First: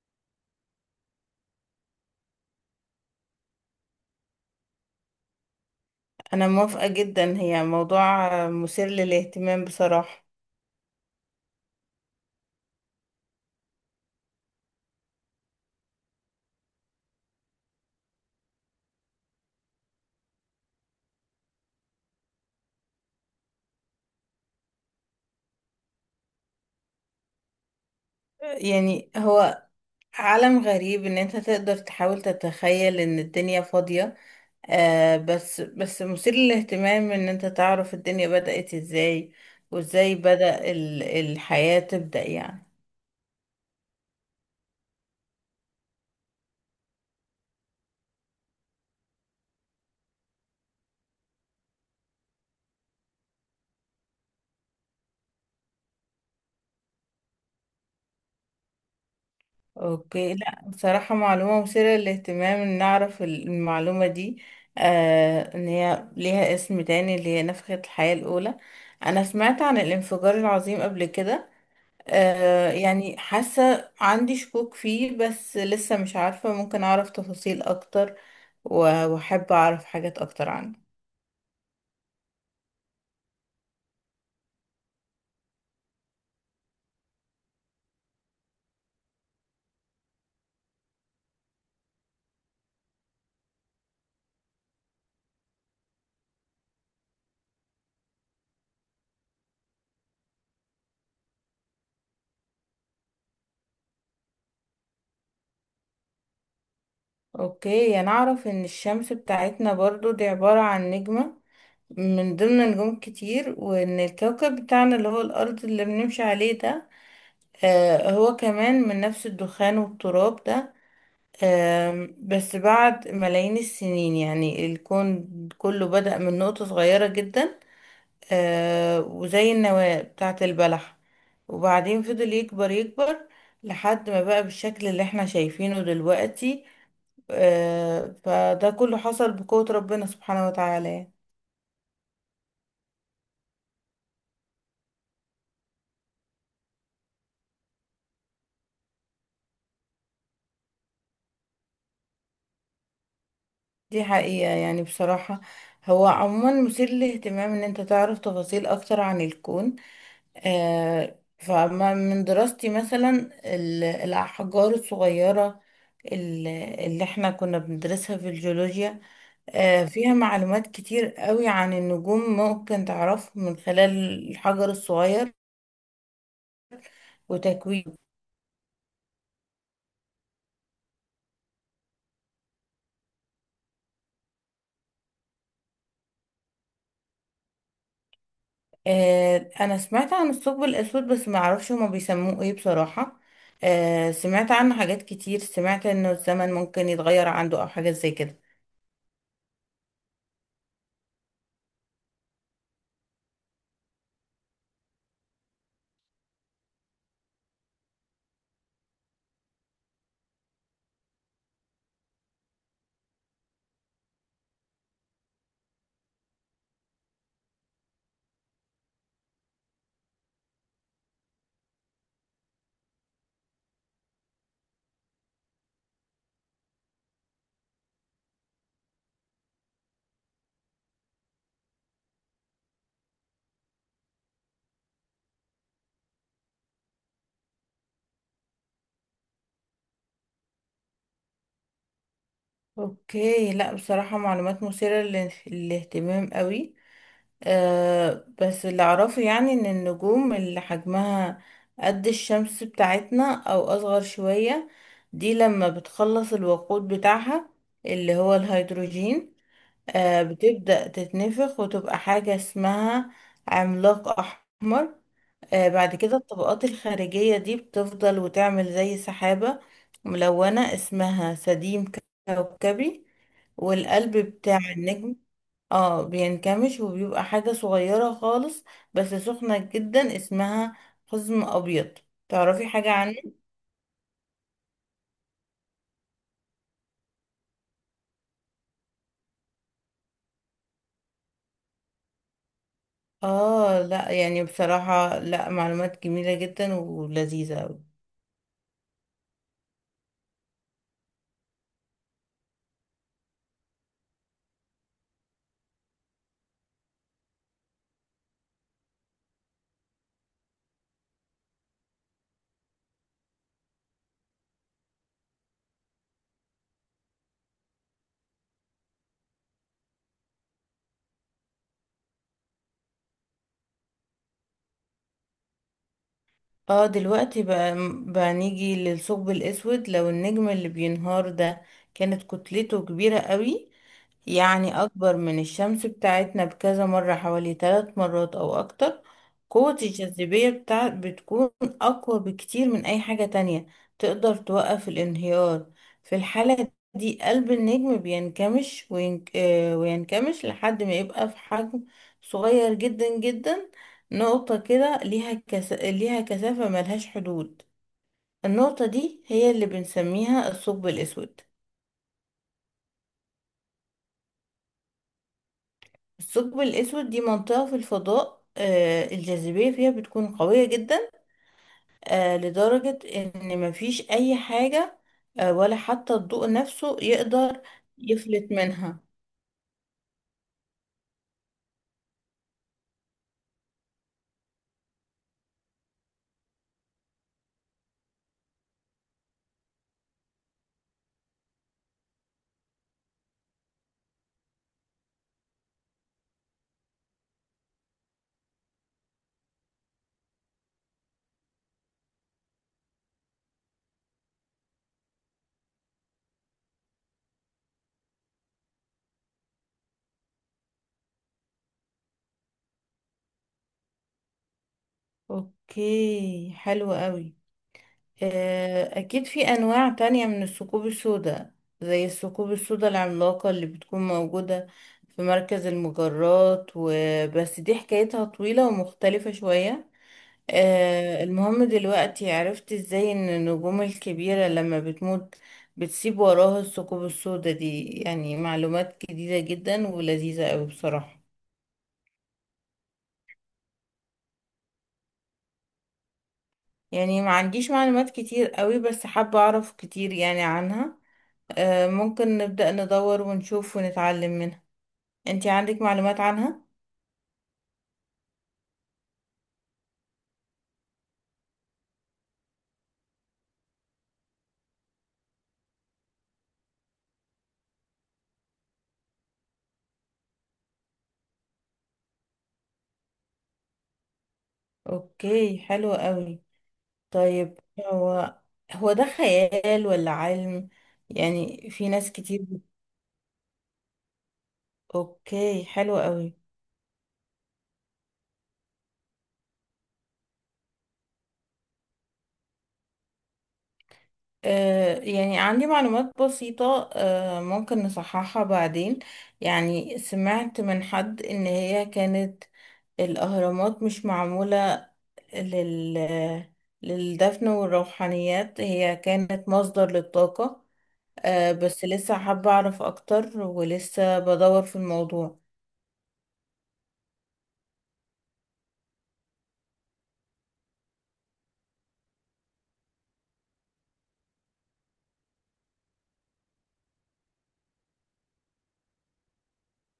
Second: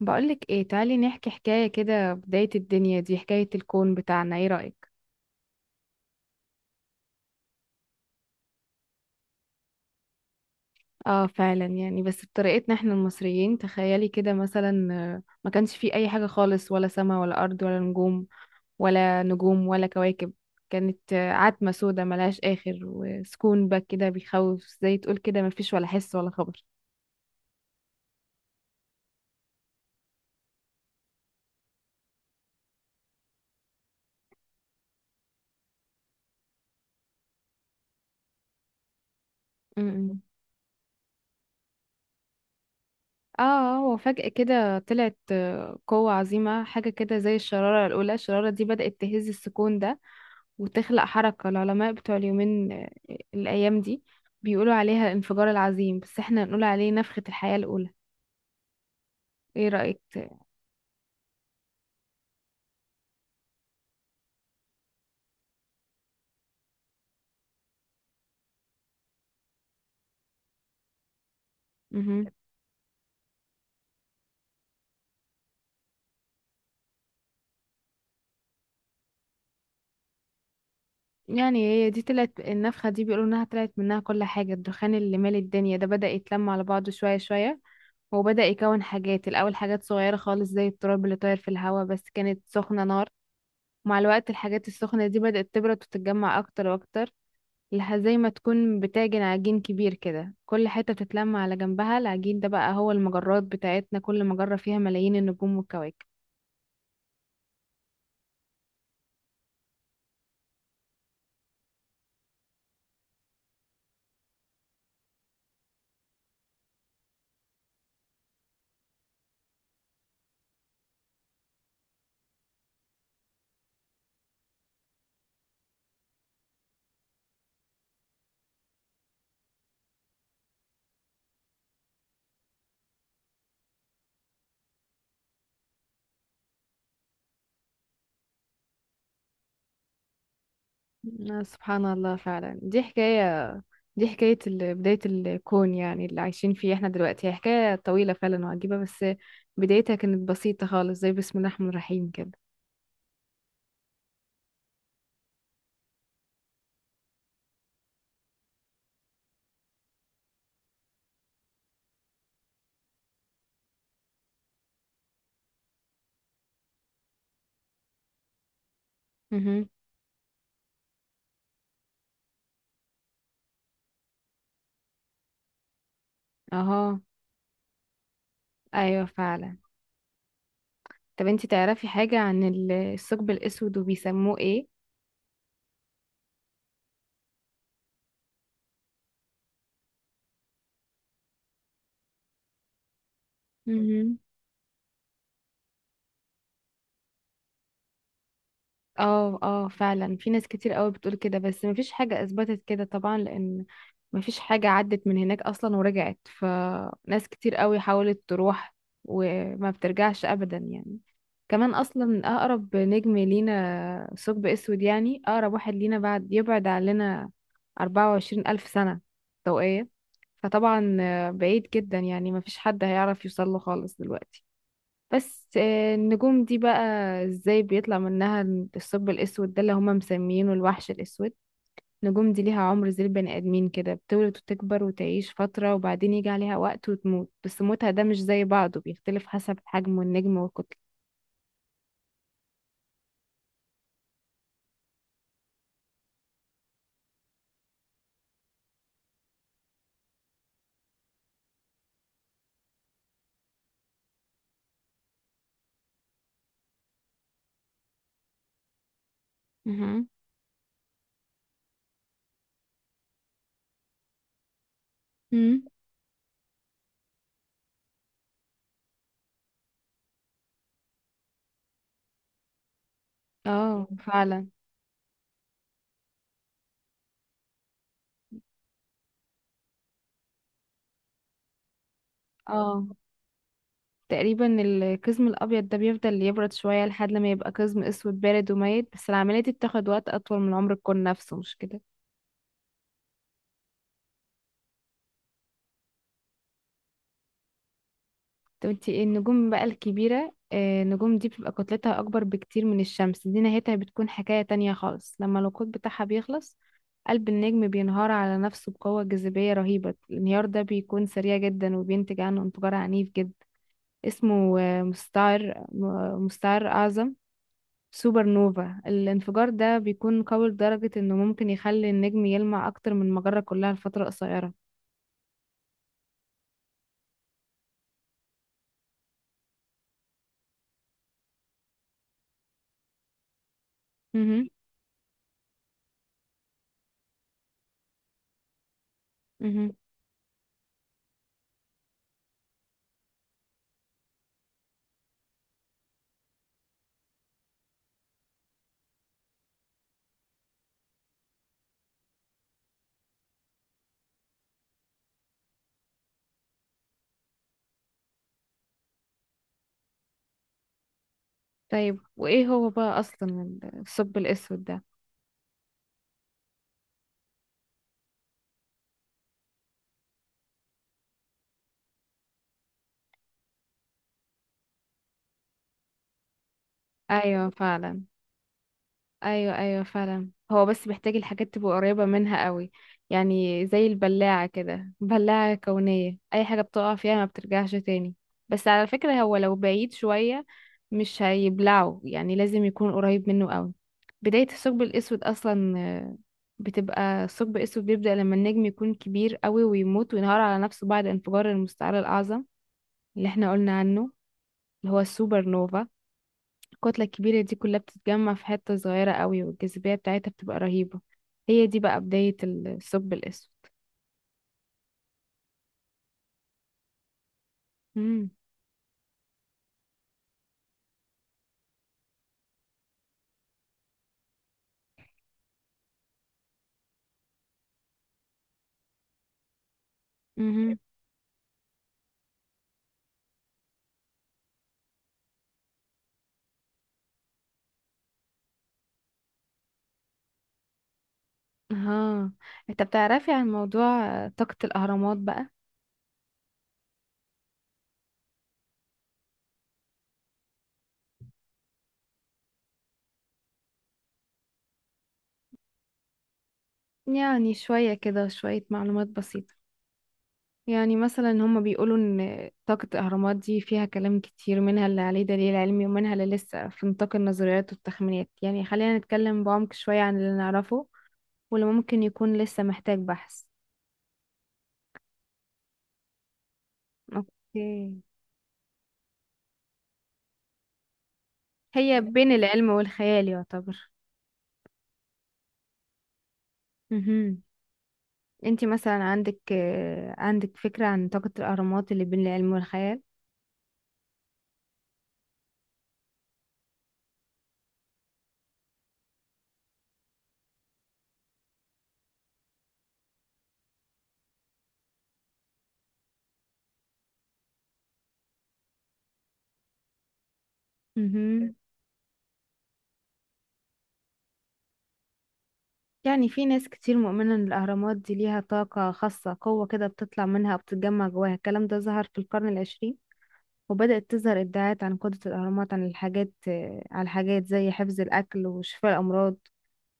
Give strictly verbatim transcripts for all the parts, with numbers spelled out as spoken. بقولك ايه تعالي نحكي حكاية كده، بداية الدنيا دي حكاية الكون بتاعنا، ايه رأيك؟ انا موافقة جدا، هي موضوع مثير للاهتمام بصراحة. اه فعلا، يعني بس بطريقتنا احنا المصريين، تخيلي كده مثلا آه، ما كانش فيه اي حاجة خالص، ولا سما ولا ارض ولا نجوم ولا نجوم ولا كواكب. كانت آه، عتمة سودة ملهاش اخر، وسكون بقى كده بيخوف، زي تقول كده ما فيش ولا حس ولا خبر. يعني هو عالم غريب ان انت تقدر تحاول تتخيل ان الدنيا فاضية. آه بس بس مثير للاهتمام ان انت تعرف الدنيا بدأت ازاي. وازاي امم. بدأ ال- الحياة تبدأ يعني. اه، وفجأة كده طلعت آه، قوة عظيمة، حاجة كده زي الشرارة الأولى. الشرارة دي بدأت تهز السكون ده وتخلق حركة. العلماء بتوع اليومين آه، الأيام دي بيقولوا عليها الانفجار العظيم، بس احنا نقول عليه نفخة الحياة الأولى. ايه رأيك؟ اوكي، لا بصراحة، معلومة مثيرة للاهتمام ان نعرف ال- المعلومة دي. آه ان هي ليها اسم تاني، اللي هي نفخة الحياة الاولى. انا سمعت عن الانفجار العظيم قبل كده. مهم. آه يعني حاسة عندي شكوك فيه، بس لسه مش عارفة، ممكن أعرف تفاصيل أكتر. و- وأحب أعرف حاجات أكتر عنه. يعني هي دي، طلعت النفخة دي بيقولوا انها طلعت منها كل حاجة. الدخان اللي مال الدنيا ده بدأ يتلم على بعضه شوية شوية، وبدأ يكون حاجات. الأول حاجات صغيرة خالص زي التراب اللي طاير في الهواء، بس كانت سخنة نار. مع الوقت الحاجات السخنة دي بدأت تبرد وتتجمع أكتر وأكتر، لح- زي ما تكون بتعجن عجين كبير كده، كل حتة بتتلم على جنبها. العجين ده بقى هو المجرات بتاعتنا، كل مجرة فيها ملايين النجوم والكواكب. أوكي، أنا أعرف إن الشمس بتاعتنا برضو دي عبارة عن نجمة، من ضمن نجوم كتير، وإن الكوكب بتاعنا اللي هو الأرض اللي بنمشي عليه ده، آه هو كمان من نفس الدخان والتراب ده. آم، بس بعد ملايين السنين، يعني الكون كله بدأ من نقطة صغيرة جدا، آه وزي النواة بتاعة البلح، وبعدين فضل يكبر يكبر لحد ما بقى بالشكل اللي احنا شايفينه دلوقتي. آه فده كله حصل بقوة ربنا سبحانه وتعالى. آه، سبحان الله فعلا. دي حكاية دي حكاية ال- بداية الكون، يعني اللي عايشين فيه احنا دلوقتي، هي حكاية طويلة فعلا وعجيبة، بس بدايتها كانت بسيطة خالص، زي بسم الله الرحمن الرحيم كده. دي حقيقة يعني، بصراحة. هو عموما مثير للاهتمام ان انت تعرف تفاصيل اكتر عن الكون. آه فما من دراستي مثلا، ال- الاحجار الصغيرة، ال- اللي احنا كنا بندرسها في الجيولوجيا، مهم. آه، فيها معلومات كتير قوي عن النجوم، ممكن تعرفه من خلال الحجر الصغير اهو. وتكوينه. ايوه فعلا. طب انتي تعرفي حاجة عن ال- الثقب الأسود وبيسموه ايه؟ آه، انا سمعت عن الثقب الاسود، بس ما اعرفش هما بيسموه ايه بصراحة. آه، مهم. سمعت عنه حاجات كتير، سمعت انه الزمن ممكن يتغير عنده، او حاجات زي كده. اه اه فعلا، في ناس كتير قوي بتقول كده، بس مفيش حاجة اثبتت كده طبعا، لان مفيش حاجة عدت من هناك اصلا ورجعت، فناس كتير قوي حاولت تروح وما بترجعش ابدا يعني. كمان اصلا اقرب نجم لينا ثقب اسود، يعني اقرب واحد لينا، بعد يبعد عننا اربعة وعشرين الف سنة ضوئية. فطبعا آه، بعيد جدا، يعني مفيش حد هيعرف يوصل له خالص دلوقتي. بس آه، النجوم دي بقى ازاي بيطلع منها الثقب الاسود ده اللي هما مسميينه الوحش الاسود؟ النجوم دي ليها عمر زي البني ادمين كده، بتولد وتكبر وتعيش فترة، وبعدين يجي عليها وقت وتموت، بس موتها ده مش زي بعضه، بيختلف حسب حجم النجم والكتلة. اوكي، لا بصراحة، معلومات مثيرة للاهتمام قوي. آه بس اللي اعرفه يعني ان النجوم اللي حجمها قد الشمس بتاعتنا او اصغر شوية، دي لما بتخلص الوقود بتاعها اللي هو الهيدروجين، مهم. آه بتبدأ تتنفخ وتبقى حاجة اسمها عملاق احمر. مم. آه بعد كده، الطبقات الخارجية دي بتفضل وتعمل زي سحابة ملونة، اسمها سديم كوكبي. اه والقلب فعلا. بتاع النجم اه بينكمش وبيبقى حاجة صغيرة خالص، بس سخنة جدا، اسمها قزم أبيض. تعرفي اه، حاجة عنه؟ تقريبا القزم الابيض ده بيفضل يبرد شوية لحد ما يبقى قزم اسود بارد وميت، بس العملية دي بتاخد وقت اطول من عمر الكون نفسه، مش كده؟ اه، لا يعني بصراحة، لا، معلومات جميلة جدا ولذيذة. طب انتي، ايه النجوم بقى الكبيرة؟ آه، النجوم دي بتبقى كتلتها أكبر بكتير من الشمس، دي نهايتها بتكون حكاية تانية خالص. لما الوقود بتاعها بيخلص، قلب النجم بينهار على نفسه بقوة جاذبية رهيبة. الانهيار ده بيكون سريع جدا، وبينتج عنه انفجار عنيف جدا اسمه آه، مستعر م- مستعر أعظم، سوبر نوفا. الانفجار ده بيكون قوي لدرجة انه ممكن يخلي النجم يلمع أكتر من المجرة كلها لفترة قصيرة. اه، دلوقتي بقى، بقى نيجي للثقب الاسود، لو النجم اللي بينهار ده كانت كتلته كبيرة قوي، مهم. يعني اكبر من الشمس بتاعتنا بكذا مرة، حوالي ثلاث مرات او اكتر. مهم. قوة الجاذبية بتاع بتكون اقوى بكتير من اي حاجة تانية تقدر توقف الانهيار. في الحالة دي، قلب النجم بينكمش وين... آه، وينكمش لحد ما يبقى في حجم صغير جدا جدا، نقطة كده ليها كس... ليها كثافة ملهاش حدود. النقطة دي هي اللي بنسميها الثقب الأسود. طيب، وإيه هو بقى أصلا الثقب الأسود ده؟ الثقب الأسود دي منطقة في الفضاء، آه، الجاذبية فيها بتكون قوية جدا، آه، لدرجة إن مفيش أي حاجة، آه، ولا حتى الضوء نفسه ايوه يقدر فعلا. يفلت منها. ايوه ايوه فعلا، هو بس محتاج الحاجات تبقى قريبه منها قوي، يعني زي البلاعه كده، بلاعه كونيه، اي حاجه بتقع فيها ما بترجعش تاني. بس على فكره، هو لو بعيد شويه مش هيبلعه، يعني لازم يكون قريب منه قوي. بدايه الثقب الاسود اصلا آه، بتبقى، الثقب الاسود بيبدا لما النجم يكون كبير قوي ويموت وينهار على نفسه بعد انفجار المستعر الاعظم اللي احنا قلنا عنه، اللي هو السوبر نوفا. الكتلة الكبيرة دي كلها بتتجمع في حتة صغيرة قوي، والجاذبية بتاعتها بتبقى رهيبة. هي دي بقى بداية الثقب الأسود. أوكي، حلو قوي. امم. آه، أكيد في أنواع تانية من الثقوب السوداء، زي الثقوب السوداء العملاقة اللي بتكون موجودة في مركز المجرات، وبس دي حكايتها طويلة ومختلفة شوية. امم. آه، المهم دلوقتي عرفت ازاي ان النجوم الكبيرة لما بتموت بتسيب وراها الثقوب السوداء دي، يعني معلومات جديدة جدا ولذيذة قوي بصراحة. ها، انت بتعرفي عن موضوع آه، طاقة الأهرامات بقى؟ يعني ما عنديش معلومات كتير قوي، بس حابة اعرف كتير يعني عنها. آه، ممكن نبدأ ندور ونشوف ونتعلم منها. انتي عندك معلومات عنها؟ يعني شوية كده، شوية معلومات بسيطة. يعني مثلا هما بيقولوا ان طاقة الأهرامات دي فيها كلام كتير، منها اللي عليه دليل علمي ومنها اللي لسه في نطاق النظريات والتخمينات. يعني خلينا نتكلم بعمق شوية عن اللي نعرفه واللي ممكن يكون لسه محتاج بحث. اوكي، حلو قوي. طيب، اوكي. هو هو ده خيال ولا علم؟ يعني في هي ناس بين كتير. العلم والخيال يعتبر. اوكي، حلو قوي. مهم. انتي مثلا عندك آه، عندك فكرة عن طاقة الأهرامات اللي بين العلم والخيال؟ آه يعني عندي معلومات بسيطة، آه ممكن نصححها بعدين. يعني سمعت من حد ان هي كانت الاهرامات مش معمولة لل... للدفن والروحانيات، هي كانت مصدر للطاقة. آه مهم. بس لسه حابة أعرف أكتر، ولسه بدور في الموضوع. يعني في ناس كتير مؤمنة إن الأهرامات دي ليها طاقة خاصة، قوة كده بتطلع منها وبتتجمع جواها. الكلام ده ظهر في القرن العشرين، وبدأت تظهر ادعاءات عن قدرة الأهرامات عن الحاجات آه، على الحاجات زي حفظ الأكل وشفاء الأمراض،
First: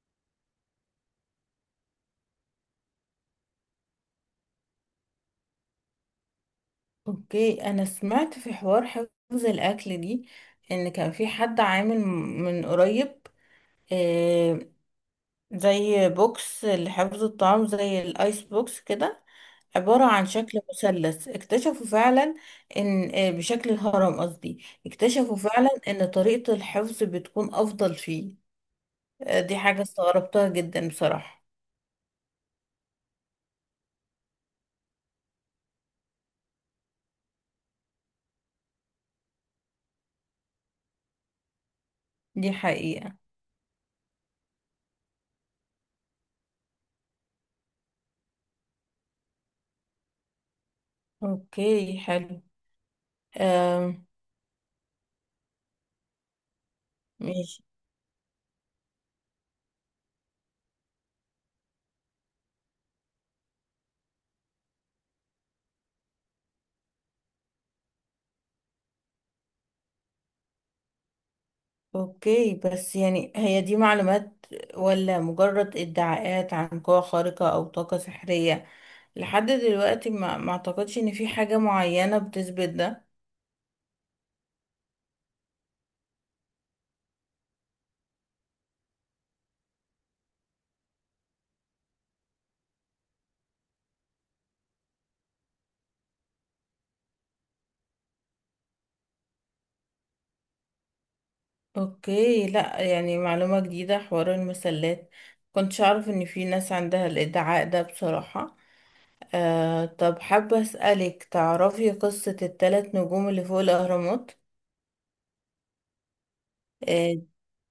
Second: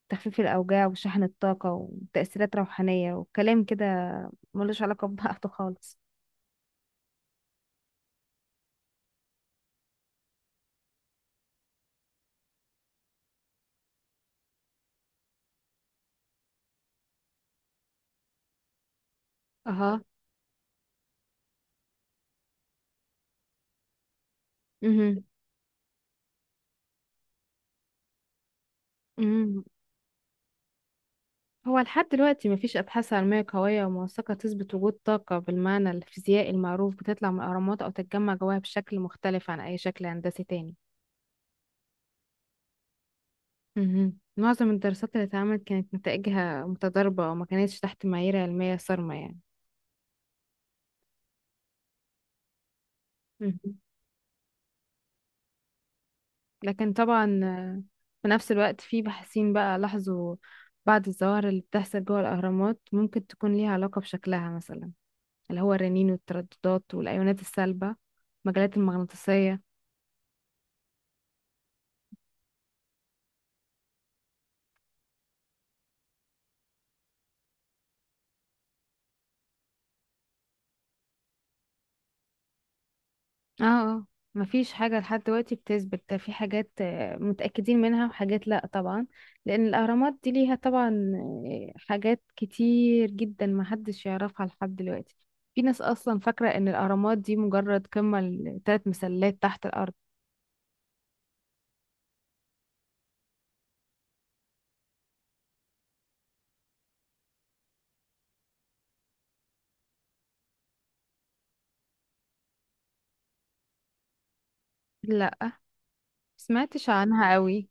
تخفيف الأوجاع وشحن الطاقة وتأثيرات روحانية، وكلام كده ملوش علاقة ببعضه خالص. أوكي، أنا سمعت في حوار حفظ الأكل دي، إن كان في حد عامل من قريب آه، زي بوكس لحفظ الطعام، زي الايس بوكس كده، اها. عبارة عن شكل مثلث. اكتشفوا فعلا ان آه، بشكل الهرم، قصدي مهم. اكتشفوا فعلا ان طريقة الحفظ بتكون افضل فيه. آه، دي مم. حاجة استغربتها جدا بصراحة. هو لحد دلوقتي مفيش أبحاث علمية قوية وموثقة تثبت وجود طاقة بالمعنى الفيزيائي المعروف بتطلع من الأهرامات أو تتجمع جواها بشكل مختلف عن أي شكل هندسي تاني. دي حقيقة. مهم. معظم الدراسات اللي اتعملت كانت نتائجها متضاربة، وما كانتش تحت معايير علمية صارمة يعني. اوكي، حلو. مهم. آم، لكن طبعا ماشي. آه، في نفس الوقت في باحثين بقى لاحظوا بعض الظواهر اللي بتحصل جوه الأهرامات، ممكن تكون ليها علاقة بشكلها مثلا، اللي هو الرنين والترددات والأيونات السالبة، المجالات المغناطيسية. اوكي، بس يعني هي دي معلومات ولا مجرد ادعاءات عن قوة خارقة او طاقة سحرية؟ لحد دلوقتي، ما ما اعتقدش ان في حاجة معينة بتثبت ده. اه اه، مفيش حاجة لحد دلوقتي بتثبت ده. في حاجات آه، متأكدين منها، وحاجات لأ طبعا، لأن الأهرامات دي ليها طبعا آه، حاجات كتير جدا محدش يعرفها لحد دلوقتي. في ناس أصلا فاكرة إن الأهرامات دي مجرد قمة لتلات مسلات تحت الأرض. اوكي، لا، يعني معلومة جديدة حوار المسلات، كنتش اعرف ان في ناس عندها الادعاء ده بصراحة. آه طب، حابة اسألك، تعرفي قصة الثلاث نجوم اللي فوق الاهرامات؟ لأ، مسمعتش آه عنها قوي.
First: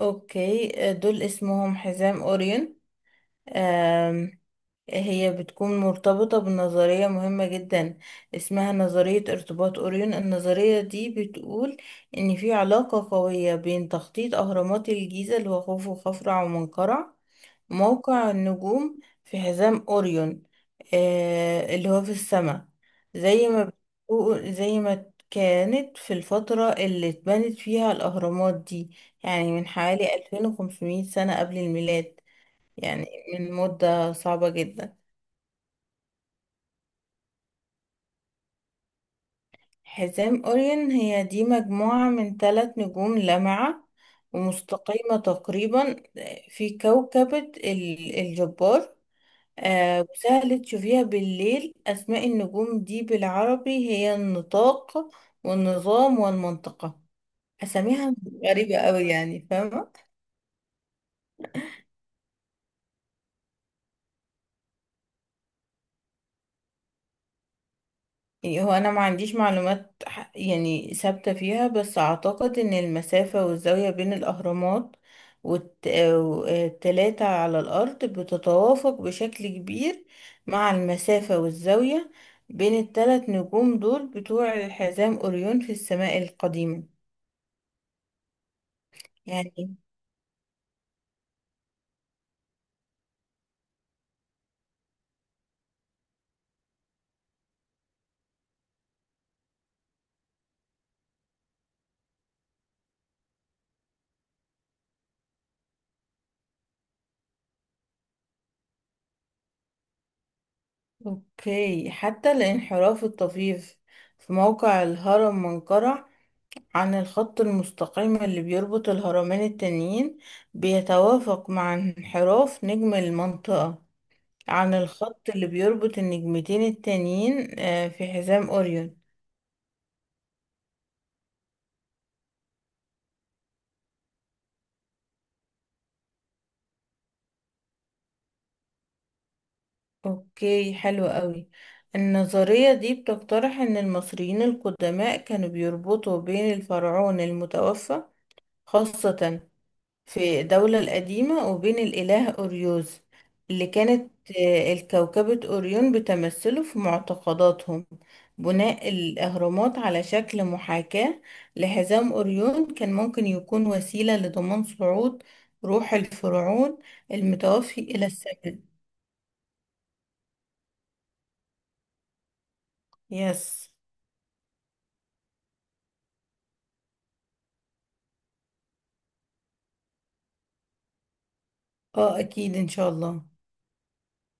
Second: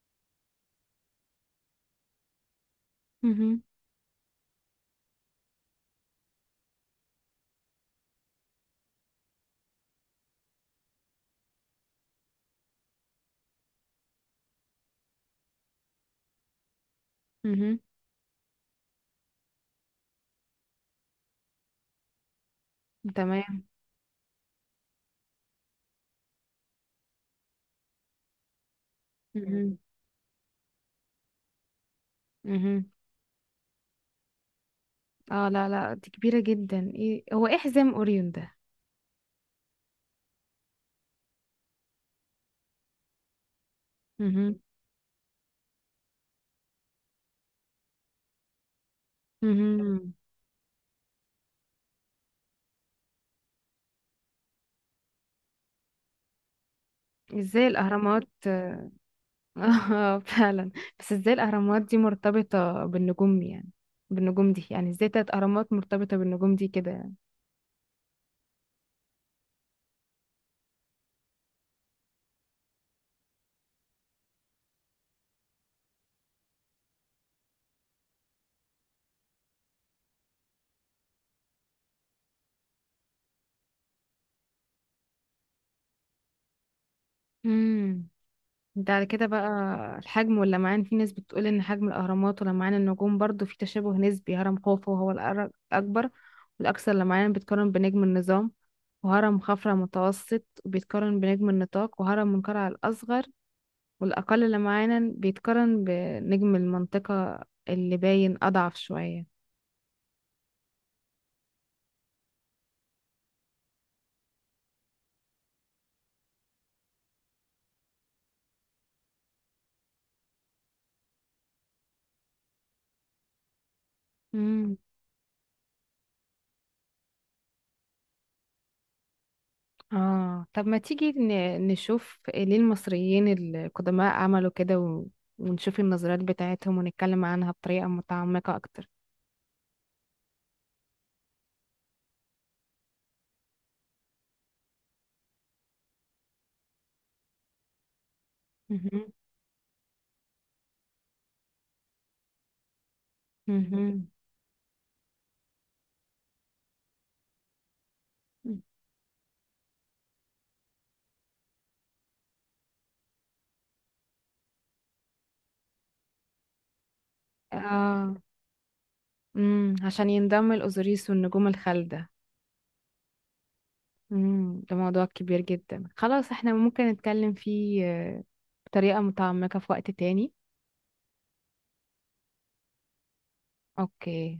اوكي، آه، دول اسمهم حزام اوريون. مهم. آم، هي بتكون مرتبطة بنظرية مهمة جدا، اسمها نظرية ارتباط أوريون. النظرية دي بتقول إن في علاقة قوية بين تخطيط أهرامات الجيزة، اللي هو خوفو وخفرع ومنقرع، مهم. موقع النجوم في حزام أوريون، آه اللي هو في السماء. زي تمام. ما بتقول، زي ما كانت في الفترة اللي اتبنت فيها الأهرامات دي، يعني من مهم. حوالي ألفين وخمسمية سنة قبل الميلاد. مهم. يعني من مدة صعبة جدا. اه لا لا، دي كبيرة جدا. ايه هو، ايه حزام أوريون ده؟ حزام أوريون هي دي مجموعة من ثلاث نجوم لامعة مهم. ومستقيمة تقريبا، في كوكبة ال- الجبار. آه، مهم. وسهل تشوفيها بالليل. أسماء النجوم دي بالعربي هي النطاق والنظام والمنطقة. ازاي أساميها الأهرامات؟ غريبة أوي يعني، فاهمة. اه فعلا. بس ازاي الاهرامات دي مرتبطة بالنجوم يعني، بالنجوم دي؟ يعني ازاي تلات اهرامات مرتبطة بالنجوم دي كده يعني؟ يعني هو انا ما عنديش معلومات ح- يعني ثابتة فيها، بس اعتقد ان المسافة والزاوية بين الاهرامات والتلاتة على الارض بتتوافق بشكل كبير مع المسافة والزاوية بين التلات نجوم دول بتوع حزام اوريون في السماء القديمة امم. ده على كده بقى، يعني. الحجم واللمعان، في ناس بتقول ان حجم الاهرامات ولمعان النجوم برضو في تشابه نسبي. هرم خوفو هو الأر- الاكبر والاكثر لمعان، بيتقارن بنجم النظام. وهرم خفرع متوسط بيتقارن بنجم النطاق. وهرم منقرع الاصغر والاقل لمعانا بيتقارن بنجم المنطقة اللي باين اضعف شوية. اوكي، حتى الانحراف الطفيف في موقع الهرم منقرع عن الخط المستقيم اللي بيربط الهرمين التانيين بيتوافق مع انحراف نجم المنطقة عن الخط اللي بيربط النجمتين التانيين، آه، في حزام أوريون. اه، طب ما تيجي ن- نشوف ليه المصريين القدماء عملوا كده و- ونشوف النظريات بتاعتهم ونتكلم عنها بطريقة متعمقة أكتر. أوكي، حلو قوي. النظرية دي بتقترح إن المصريين القدماء كانوا بيربطوا بين الفرعون المتوفى، مهم. خاصة في الدولة القديمة، وبين الإله أوريوس، اللي مهم. كانت آه، الكوكبة أوريون بتمثله في معتقداتهم. بناء الأهرامات على شكل محاكاة لحزام أوريون كان ممكن يكون وسيلة لضمان صعود روح الفرعون المتوفي إلى اه. السماء. امم، عشان ينضم الأوزوريس والنجوم الخالدة. يس، امم، ده موضوع كبير جدا خلاص، احنا ممكن نتكلم فيه آه، بطريقة متعمقة في وقت تاني. اه أكيد إن شاء الله. اوكي.